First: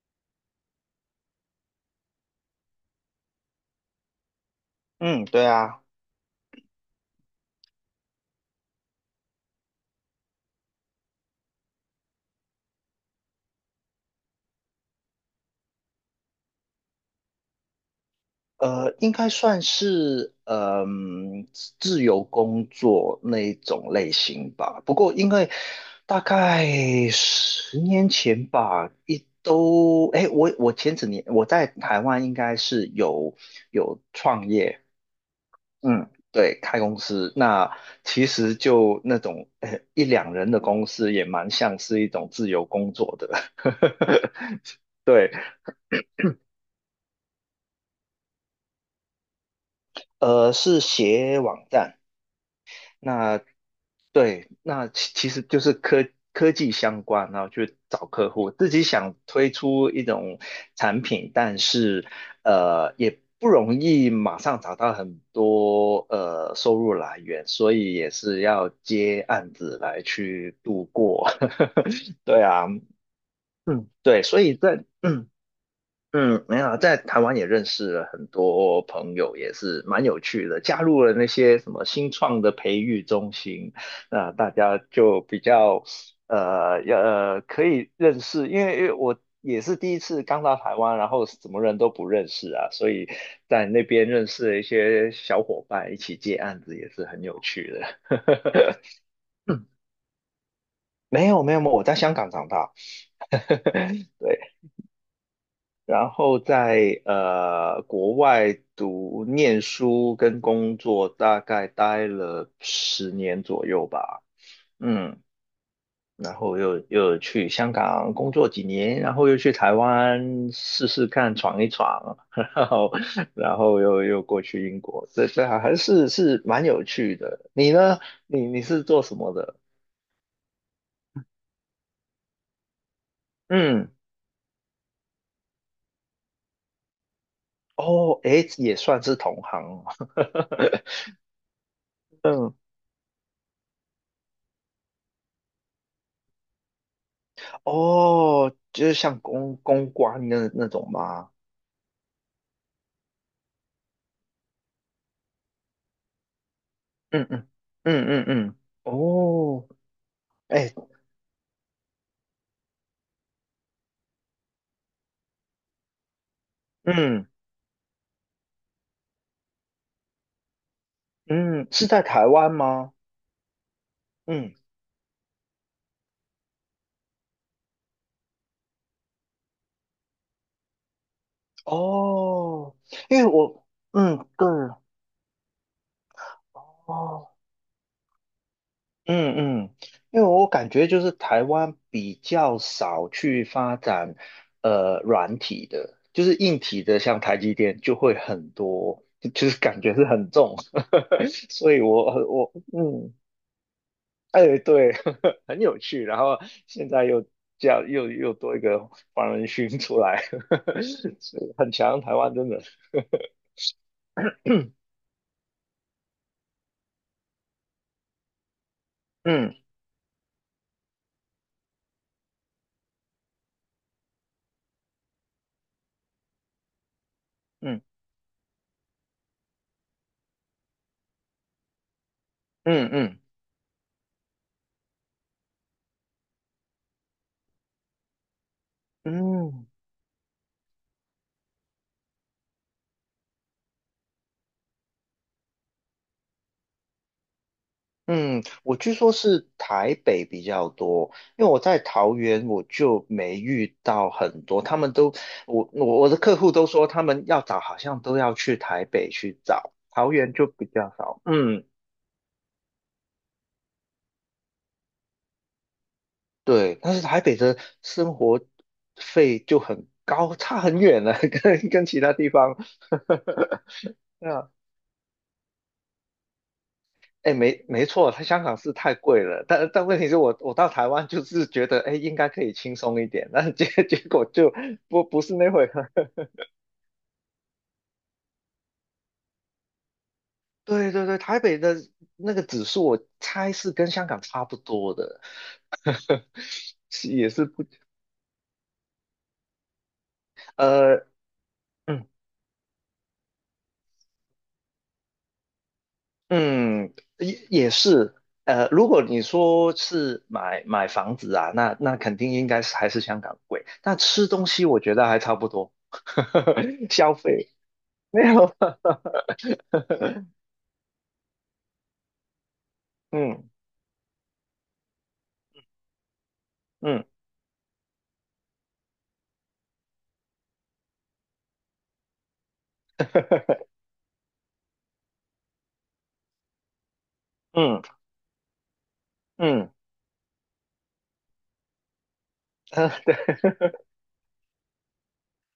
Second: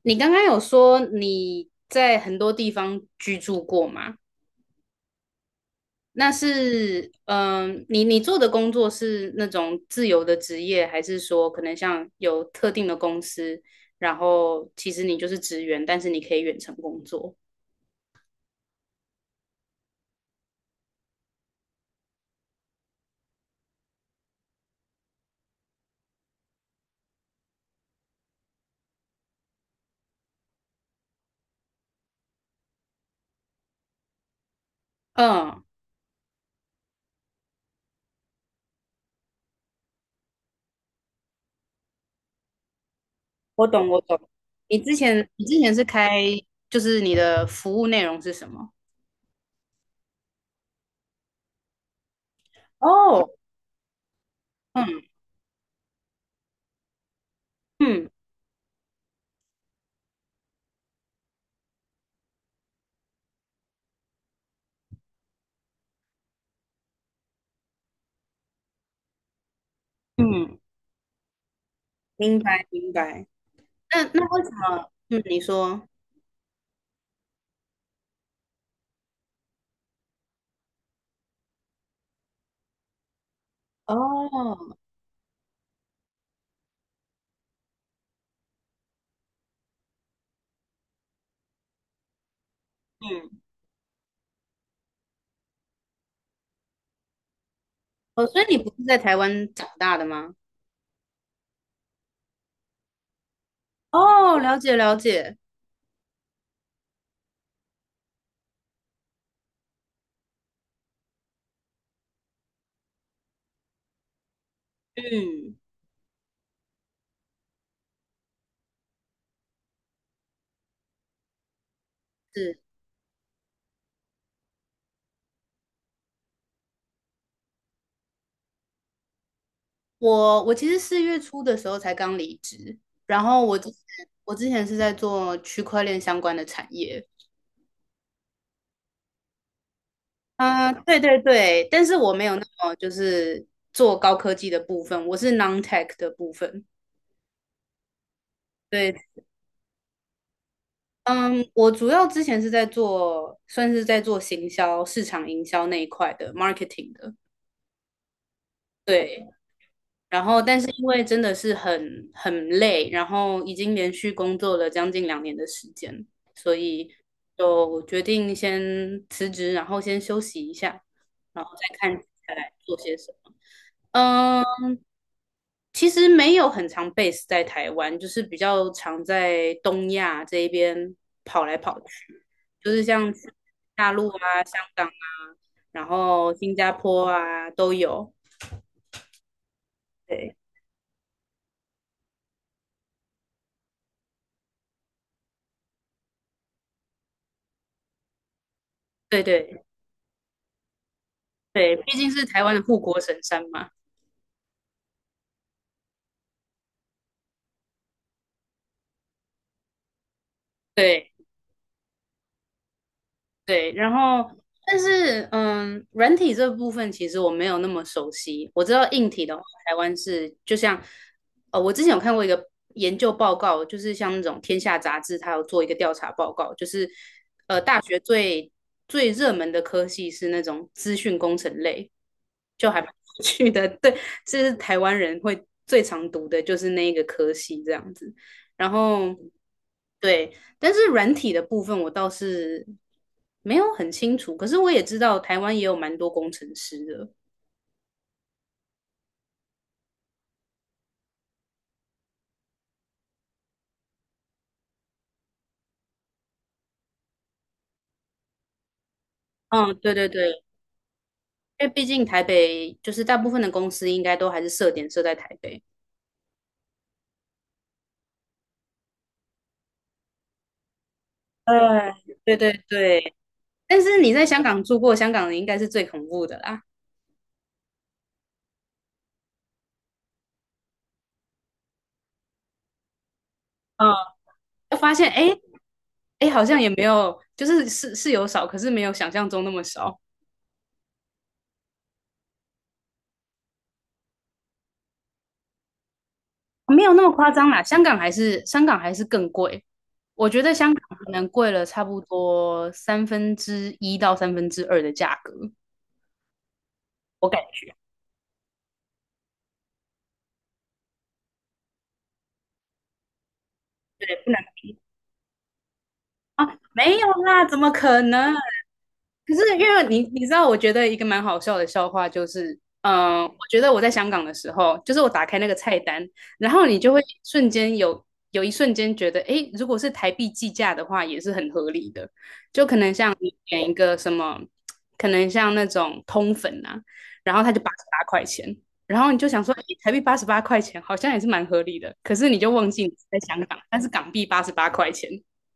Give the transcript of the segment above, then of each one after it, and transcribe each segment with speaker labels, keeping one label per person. Speaker 1: 你刚刚有说你在很多地方居住过吗？
Speaker 2: 嗯，对啊。
Speaker 1: 那是，你做的工作是那种自由的职业，还是说可能像有特定的公司，然后其实你就是职员，但是你可以远程工作？
Speaker 2: 应该算是自由工作那一种类型吧。不过因为大概10年前吧，一都哎，我前几年我在台湾应该是有创业。
Speaker 1: 嗯，
Speaker 2: 嗯，对，开公司。那其实就那种一两人的公司，也蛮像是一种自由工作的。
Speaker 1: 我懂,我懂。你之前
Speaker 2: 对。
Speaker 1: 你之前是开，就是你的服务内容是什么？
Speaker 2: 是写网站。
Speaker 1: 哦，
Speaker 2: 那。对，那其
Speaker 1: 嗯
Speaker 2: 其实就是科技相关，然后去找
Speaker 1: 嗯
Speaker 2: 客户，自己想推出一种产品。但是也不容易马上找到很多收入来源，所以也是要接案子来去
Speaker 1: 嗯，
Speaker 2: 度过。
Speaker 1: 明
Speaker 2: 对啊。
Speaker 1: 白明白。
Speaker 2: 嗯，
Speaker 1: 那
Speaker 2: 对，
Speaker 1: 那
Speaker 2: 所
Speaker 1: 为什
Speaker 2: 以在
Speaker 1: 么？嗯，你说。
Speaker 2: 嗯，没有啊，在台湾也认识了很多朋友，也是蛮有趣的。加入了那些什么新创的培育中心，那大
Speaker 1: 哦，
Speaker 2: 家就比较要可以认识。因为我也是第一次刚到台湾，然后什么人都不认识啊，所以
Speaker 1: 嗯。
Speaker 2: 在那边认识了一些小伙伴，一起接案子也是很有趣的。
Speaker 1: 哦，所以你不是在台 湾
Speaker 2: 嗯，
Speaker 1: 长大的吗？
Speaker 2: 没有没有没有，我在香港长大。
Speaker 1: 哦，
Speaker 2: 对。
Speaker 1: 了解,了解，
Speaker 2: 然后在国外念书跟工作，大概待了10年左右吧。嗯，
Speaker 1: 嗯，
Speaker 2: 然后又去香港工作几年，然后又去台湾试试看闯一闯，
Speaker 1: 是
Speaker 2: 然后然后又过去英国。这还是蛮有趣的。你呢？你是做什么的？
Speaker 1: 我其实四月初的时候才刚离职，然后我之前
Speaker 2: 嗯，
Speaker 1: 我之前是在做区块链相关的产业，
Speaker 2: 哦，诶，也算是同行
Speaker 1: 嗯、对对对，但是我没有那
Speaker 2: 嗯。
Speaker 1: 么就是做高科技的部分，我是 non-tech 的部分，
Speaker 2: 哦，就是
Speaker 1: 对，
Speaker 2: 像公关那种吗？
Speaker 1: 嗯，我主要之前是在做算是在做行销、市场营销那一块的 marketing 的，
Speaker 2: 嗯嗯嗯嗯嗯，
Speaker 1: 对，
Speaker 2: 哦，
Speaker 1: 然后，但是
Speaker 2: 哎，
Speaker 1: 因为真的是很累，然后已经连续工作了将近两年的时间，所以
Speaker 2: 嗯
Speaker 1: 就决定先辞职，然后先休息一下，然后
Speaker 2: 嗯，
Speaker 1: 再
Speaker 2: 是
Speaker 1: 看
Speaker 2: 在
Speaker 1: 接
Speaker 2: 台
Speaker 1: 下
Speaker 2: 湾
Speaker 1: 来做
Speaker 2: 吗？
Speaker 1: 些什么。
Speaker 2: 嗯，
Speaker 1: 嗯、其实没有很常 base 在台湾，就是比较常在东亚这一边跑来跑去，就
Speaker 2: 哦，
Speaker 1: 是像
Speaker 2: 因为
Speaker 1: 去
Speaker 2: 我，
Speaker 1: 大陆
Speaker 2: 嗯，
Speaker 1: 啊、
Speaker 2: 对，
Speaker 1: 香港啊，然后新加坡
Speaker 2: 哦，
Speaker 1: 啊都有。
Speaker 2: 嗯嗯。因为
Speaker 1: 对
Speaker 2: 我感觉就是台湾比较少去发展软体的，就是硬体的，像台积电就会很多，
Speaker 1: 对
Speaker 2: 就是
Speaker 1: 对，
Speaker 2: 感觉是很重。所
Speaker 1: 对，
Speaker 2: 以
Speaker 1: 毕
Speaker 2: 我
Speaker 1: 竟是台
Speaker 2: 我
Speaker 1: 湾的护国
Speaker 2: 嗯。
Speaker 1: 神山嘛。
Speaker 2: 哎，对，很有趣。然后现在又这样，又多一个黄仁勋出来。
Speaker 1: 对
Speaker 2: 是很强。台湾真的，
Speaker 1: 对，然后
Speaker 2: 嗯
Speaker 1: 但是嗯，软体这部分其实我没有那么熟悉。我知道硬体的话，
Speaker 2: 嗯
Speaker 1: 台湾是就像我之前有看过一个研究报告，就是像那种《天下》杂志，它有做一个调查报告，就是大学最热门的科系是那种资讯工程类，就还蛮
Speaker 2: 嗯嗯
Speaker 1: 有趣的。对，这是台湾人会最常读的，就是那一个科系这样子。然后
Speaker 2: 嗯
Speaker 1: 对，但是软体的部分我倒是没有很清楚，可是我也知道台湾也有蛮多工程师的。
Speaker 2: 嗯，我据说是台北比较多。因为我在桃园我就没遇到很多。他们都我的客户都说他们要找好像都要去台北去找，
Speaker 1: 嗯，对对
Speaker 2: 桃园
Speaker 1: 对，
Speaker 2: 就比较少。嗯。
Speaker 1: 因为毕竟台北就是大部分的公司应该都还是设点设在台北。
Speaker 2: 对，但是台北的生活费就很高，差很远了，跟其他地
Speaker 1: 对对
Speaker 2: 方。
Speaker 1: 对对，但是你在
Speaker 2: 对
Speaker 1: 香
Speaker 2: 啊，
Speaker 1: 港住过，香港人应该是最恐怖的啦。
Speaker 2: 哎，没错，它香港是太贵了，但问题是我到台湾就是觉得，哎，应该可以轻松一点。但
Speaker 1: 嗯，
Speaker 2: 结果就
Speaker 1: 就发
Speaker 2: 不
Speaker 1: 现
Speaker 2: 不
Speaker 1: 哎
Speaker 2: 是那回事。
Speaker 1: 哎，诶好像也没有，就是是有少，可是没有想象中那么少。
Speaker 2: 对对对，台北的那个指数，我猜是跟香港差不多的。
Speaker 1: 没有那
Speaker 2: 是
Speaker 1: 么
Speaker 2: 也
Speaker 1: 夸
Speaker 2: 是
Speaker 1: 张啦，
Speaker 2: 不
Speaker 1: 香港还是更贵。我觉得香港
Speaker 2: 呃。
Speaker 1: 可能贵了差不
Speaker 2: 嗯
Speaker 1: 多三分之一到三分之二的价格，
Speaker 2: 嗯，
Speaker 1: 我
Speaker 2: 也
Speaker 1: 感
Speaker 2: 也
Speaker 1: 觉
Speaker 2: 是，如果你说是买房子啊，那肯定应该是还是香港贵。那吃
Speaker 1: 不能
Speaker 2: 东西我觉得还差不多，
Speaker 1: 啊，没有
Speaker 2: 消
Speaker 1: 啦，
Speaker 2: 费
Speaker 1: 怎么可
Speaker 2: 没
Speaker 1: 能？
Speaker 2: 有。
Speaker 1: 可是因为你知 道，我觉得一个蛮好笑的笑话就是，我
Speaker 2: 嗯
Speaker 1: 觉得我在香港的时候，就是我打开那个菜单，然后你就会
Speaker 2: 嗯
Speaker 1: 瞬间有一瞬间觉得，诶，如果是台币计价的话，也是很合理的。就可能像你点一个什么，可能像那种通粉啊，然后它就八十
Speaker 2: 嗯
Speaker 1: 八块钱，然后你就想说，诶，
Speaker 2: 嗯，
Speaker 1: 台币八十八块钱好像也是蛮合理的，可是你就忘 记
Speaker 2: 呃
Speaker 1: 你是
Speaker 2: 对，
Speaker 1: 在香港，但是港币八十八块钱。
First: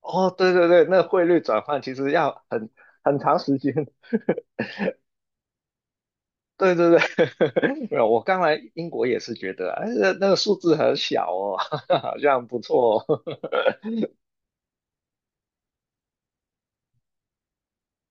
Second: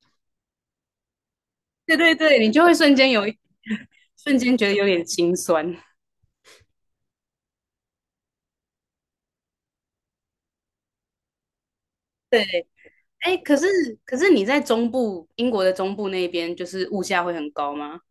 Speaker 2: 哦，对对对，那汇率转换其
Speaker 1: 对
Speaker 2: 实
Speaker 1: 对对，
Speaker 2: 要
Speaker 1: 你就
Speaker 2: 很
Speaker 1: 会瞬间
Speaker 2: 很
Speaker 1: 有一
Speaker 2: 长时间。
Speaker 1: 瞬间觉得有点心酸。
Speaker 2: 对对对，没有，我刚来英国也是觉得，哎，那那个数字很小哦，好像不
Speaker 1: 对，
Speaker 2: 错哦。
Speaker 1: 哎，可是你在中部，英国的中部那边，就是物价会很高吗？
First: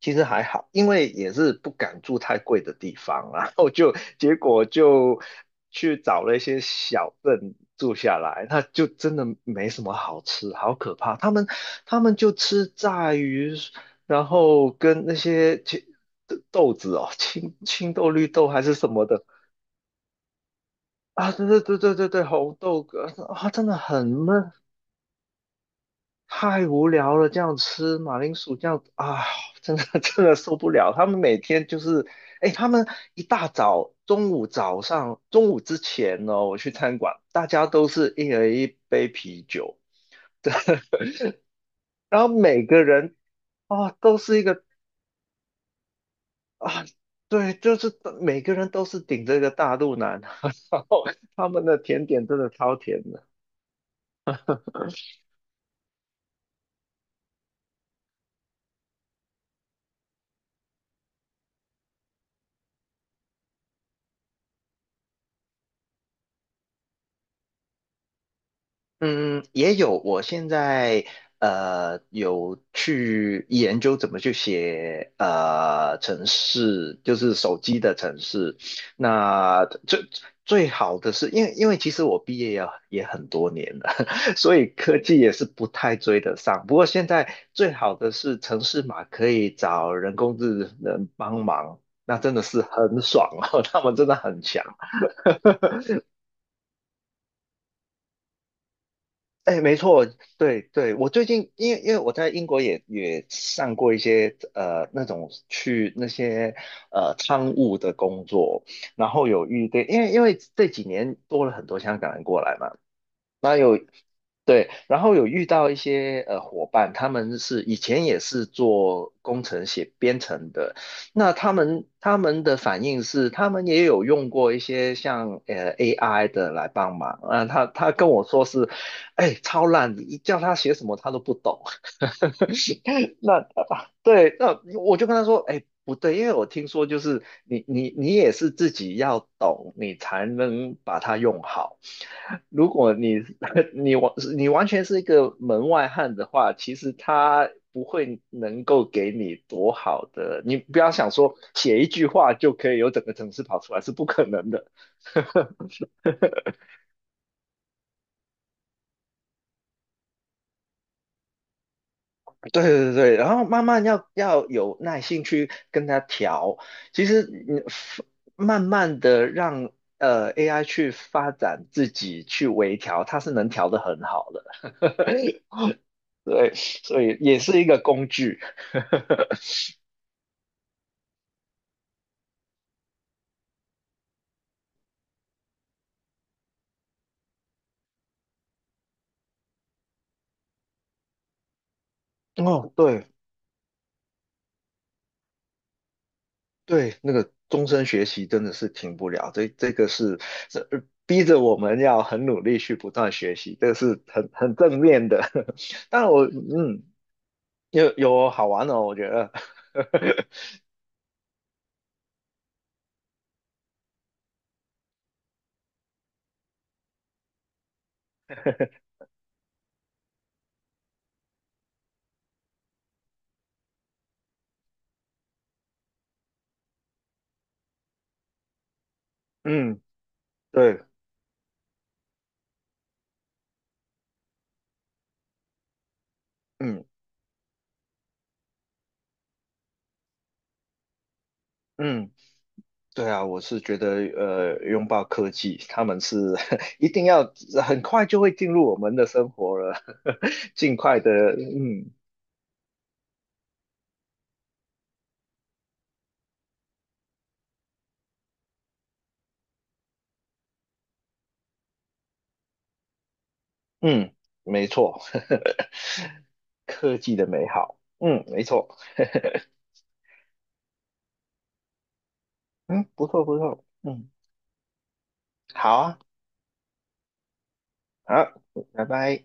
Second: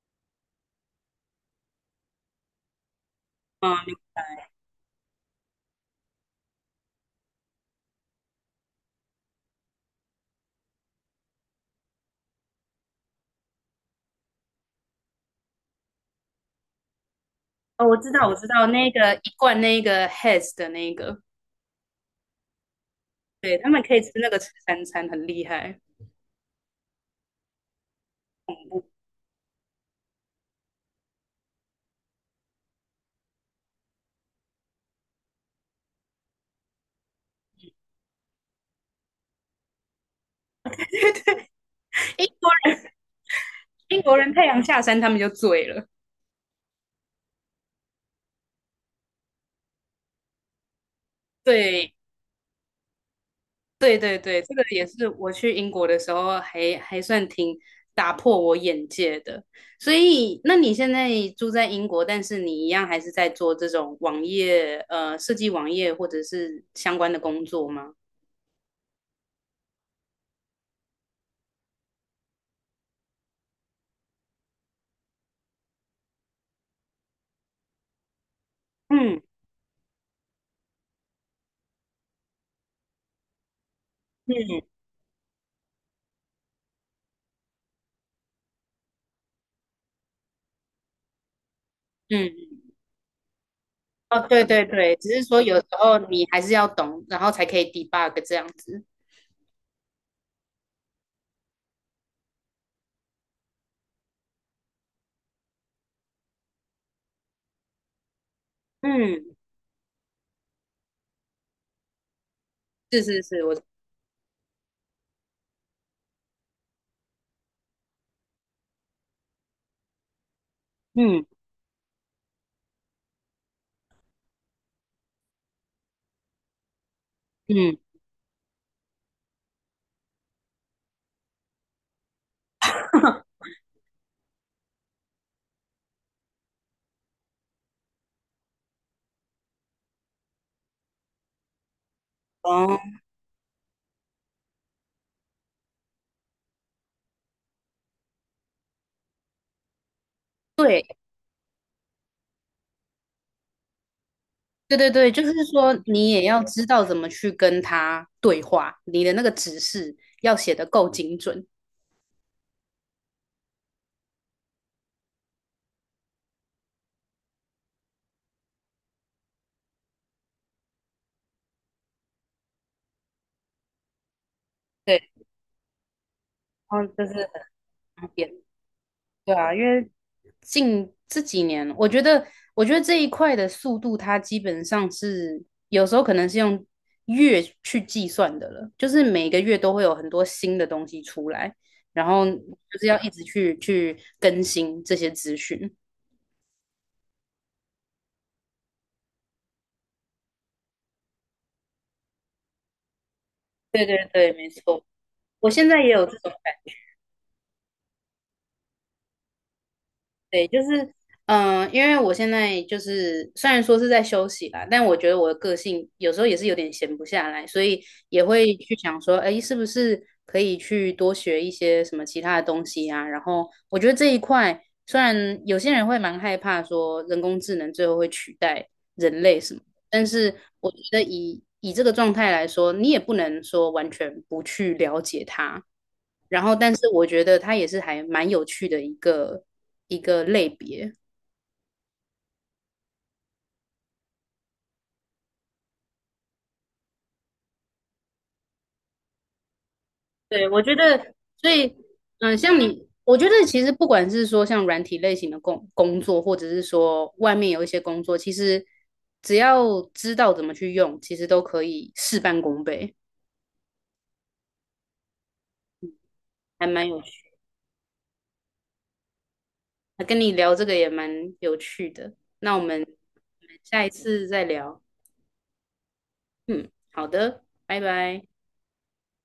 Speaker 2: 其实还好，因为也是不敢住太贵的地方啊，然后就
Speaker 1: 嗯，
Speaker 2: 结果就去找了一些小镇住下来。那就真的没什么好吃，好可怕。他们就吃炸鱼，然后跟那些青豆子哦，青
Speaker 1: 哦，
Speaker 2: 青
Speaker 1: 我知
Speaker 2: 豆、
Speaker 1: 道，
Speaker 2: 绿
Speaker 1: 我知
Speaker 2: 豆还
Speaker 1: 道，
Speaker 2: 是什
Speaker 1: 那
Speaker 2: 么
Speaker 1: 个
Speaker 2: 的
Speaker 1: 一罐那个 Hess 的那个，
Speaker 2: 啊，对对对对对对。红豆啊，
Speaker 1: 对，
Speaker 2: 真
Speaker 1: 他
Speaker 2: 的
Speaker 1: 们可以
Speaker 2: 很
Speaker 1: 吃那个吃
Speaker 2: 闷，
Speaker 1: 三餐，很厉害。
Speaker 2: 太无聊了，这样吃马铃薯这样啊。真的受不了。他们每天就是，哎，他们一大早、中午、早上、中午之前呢，我去餐馆，大家都是一人一杯啤酒，然
Speaker 1: 英
Speaker 2: 后
Speaker 1: 国
Speaker 2: 每个
Speaker 1: 人
Speaker 2: 人啊
Speaker 1: 英国
Speaker 2: 都
Speaker 1: 人
Speaker 2: 是一
Speaker 1: 太阳
Speaker 2: 个
Speaker 1: 下山，他们就醉了。
Speaker 2: 啊。对，就是每个人都是顶着一个大肚腩。然后他们的
Speaker 1: 对，
Speaker 2: 甜点真的超甜的。
Speaker 1: 对对对，这个也是我去英国的时候还算挺打破我眼界的。所以，那你现在住在英国，但是你一样还是在做这种网页，设计网页或者是相关的工作吗？
Speaker 2: 嗯，也有。我现在有去研究怎么去写城市，就是手机的城市。
Speaker 1: 嗯
Speaker 2: 那最好的是，因为其实我毕业也很多年了，所
Speaker 1: 嗯
Speaker 2: 以科技也是不太追得上。不过现在最好的是城市码可以找人工智能帮忙，那
Speaker 1: 嗯，
Speaker 2: 真的是很爽哦，他们真的
Speaker 1: 哦，
Speaker 2: 很
Speaker 1: 对对
Speaker 2: 强。
Speaker 1: 对，只是说有时候你还是要懂，然后才可以 debug 这样子。
Speaker 2: 哎，没错，对对，我最近因为我在英国也上过一些那种去那些仓务的工作，然
Speaker 1: 嗯，
Speaker 2: 后对。因为这几年多了很多香港人过来嘛。
Speaker 1: 是是是，我
Speaker 2: 对，然后有遇到一些伙伴，他们是以前也是做工程写编程的。
Speaker 1: 嗯
Speaker 2: 那他们的反应是，他们也有用过一些像AI 的来帮忙。啊、他
Speaker 1: 嗯，
Speaker 2: 他跟我说是，哎，超烂，你叫他写什么他都不懂。那。对，那我就跟他说，哎，不对。因为我听说就是你也是自己要懂，你才能把它用好。如果
Speaker 1: 哦。
Speaker 2: 你 你完全是一个门外汉的话，其实他不会能够给你多好的。你不
Speaker 1: 对。
Speaker 2: 要想说写一句话就可以有整个城市跑出来，是不可能的。
Speaker 1: 对对对，就是 说你也要知道怎么去跟他对话，你的那个指示要写的够精准。
Speaker 2: 对对对，然后慢慢要有耐心去跟他调。其实你慢慢的让AI 去发展自己去微调，它是能调得很好的。
Speaker 1: 对，
Speaker 2: 对，
Speaker 1: 然后
Speaker 2: 所
Speaker 1: 这是
Speaker 2: 以
Speaker 1: 很
Speaker 2: 也是一个工
Speaker 1: 方便。
Speaker 2: 具。
Speaker 1: 对啊，因为近这几年，我觉得，我觉得这一块的速度，它基本上是有时候可能是用月去计算的了，就是每个月都会有很多新的东西出来，然后
Speaker 2: 哦，
Speaker 1: 就是要
Speaker 2: 对
Speaker 1: 一直去更新这些资讯。
Speaker 2: 对，那个终身学习真的是停不了。这个是这逼着我们要很努力去不断学习，这
Speaker 1: 对
Speaker 2: 是
Speaker 1: 对
Speaker 2: 很
Speaker 1: 对，没
Speaker 2: 很正
Speaker 1: 错，
Speaker 2: 面的。
Speaker 1: 我现在 也有
Speaker 2: 但
Speaker 1: 这
Speaker 2: 我
Speaker 1: 种。感。
Speaker 2: 嗯，有好玩的哦，我觉得。
Speaker 1: 对，就是因为我现在就是虽然说是在休息啦，但我觉得我的个性有时候也是有点闲不下来，所以也会去想说，哎，是不是可以去多学一些什么其他的东西啊？然后我觉得这一块，虽然有些人会蛮害怕说人工智能最后会取代人类什么。
Speaker 2: 嗯。
Speaker 1: 但是我觉
Speaker 2: 对，
Speaker 1: 得以这个状态来说，你也不能说完全不去了解它。然后，但
Speaker 2: 嗯
Speaker 1: 是我觉得它也是还蛮有趣的一个类别。
Speaker 2: 嗯，对啊。我是觉得拥抱科技，他们是 一定要很快就会进入我们的生活了。
Speaker 1: 对，我觉
Speaker 2: 尽快的。
Speaker 1: 得，所以，
Speaker 2: 嗯
Speaker 1: 像你，我觉得其实不管是说像软体类型的工作，或者是说外面有一些工作，其实只要知道怎么去用，其实都可以事半功倍，
Speaker 2: 嗯，没错。
Speaker 1: 还蛮
Speaker 2: 科
Speaker 1: 有
Speaker 2: 技的
Speaker 1: 趣。
Speaker 2: 美好，嗯，没错，
Speaker 1: 那跟你聊这个也蛮有趣的，那我们
Speaker 2: 嗯，不错不
Speaker 1: 我们
Speaker 2: 错，
Speaker 1: 下一
Speaker 2: 嗯，
Speaker 1: 次再聊。
Speaker 2: 好啊，
Speaker 1: 嗯，好的，拜拜。
Speaker 2: 好，拜拜。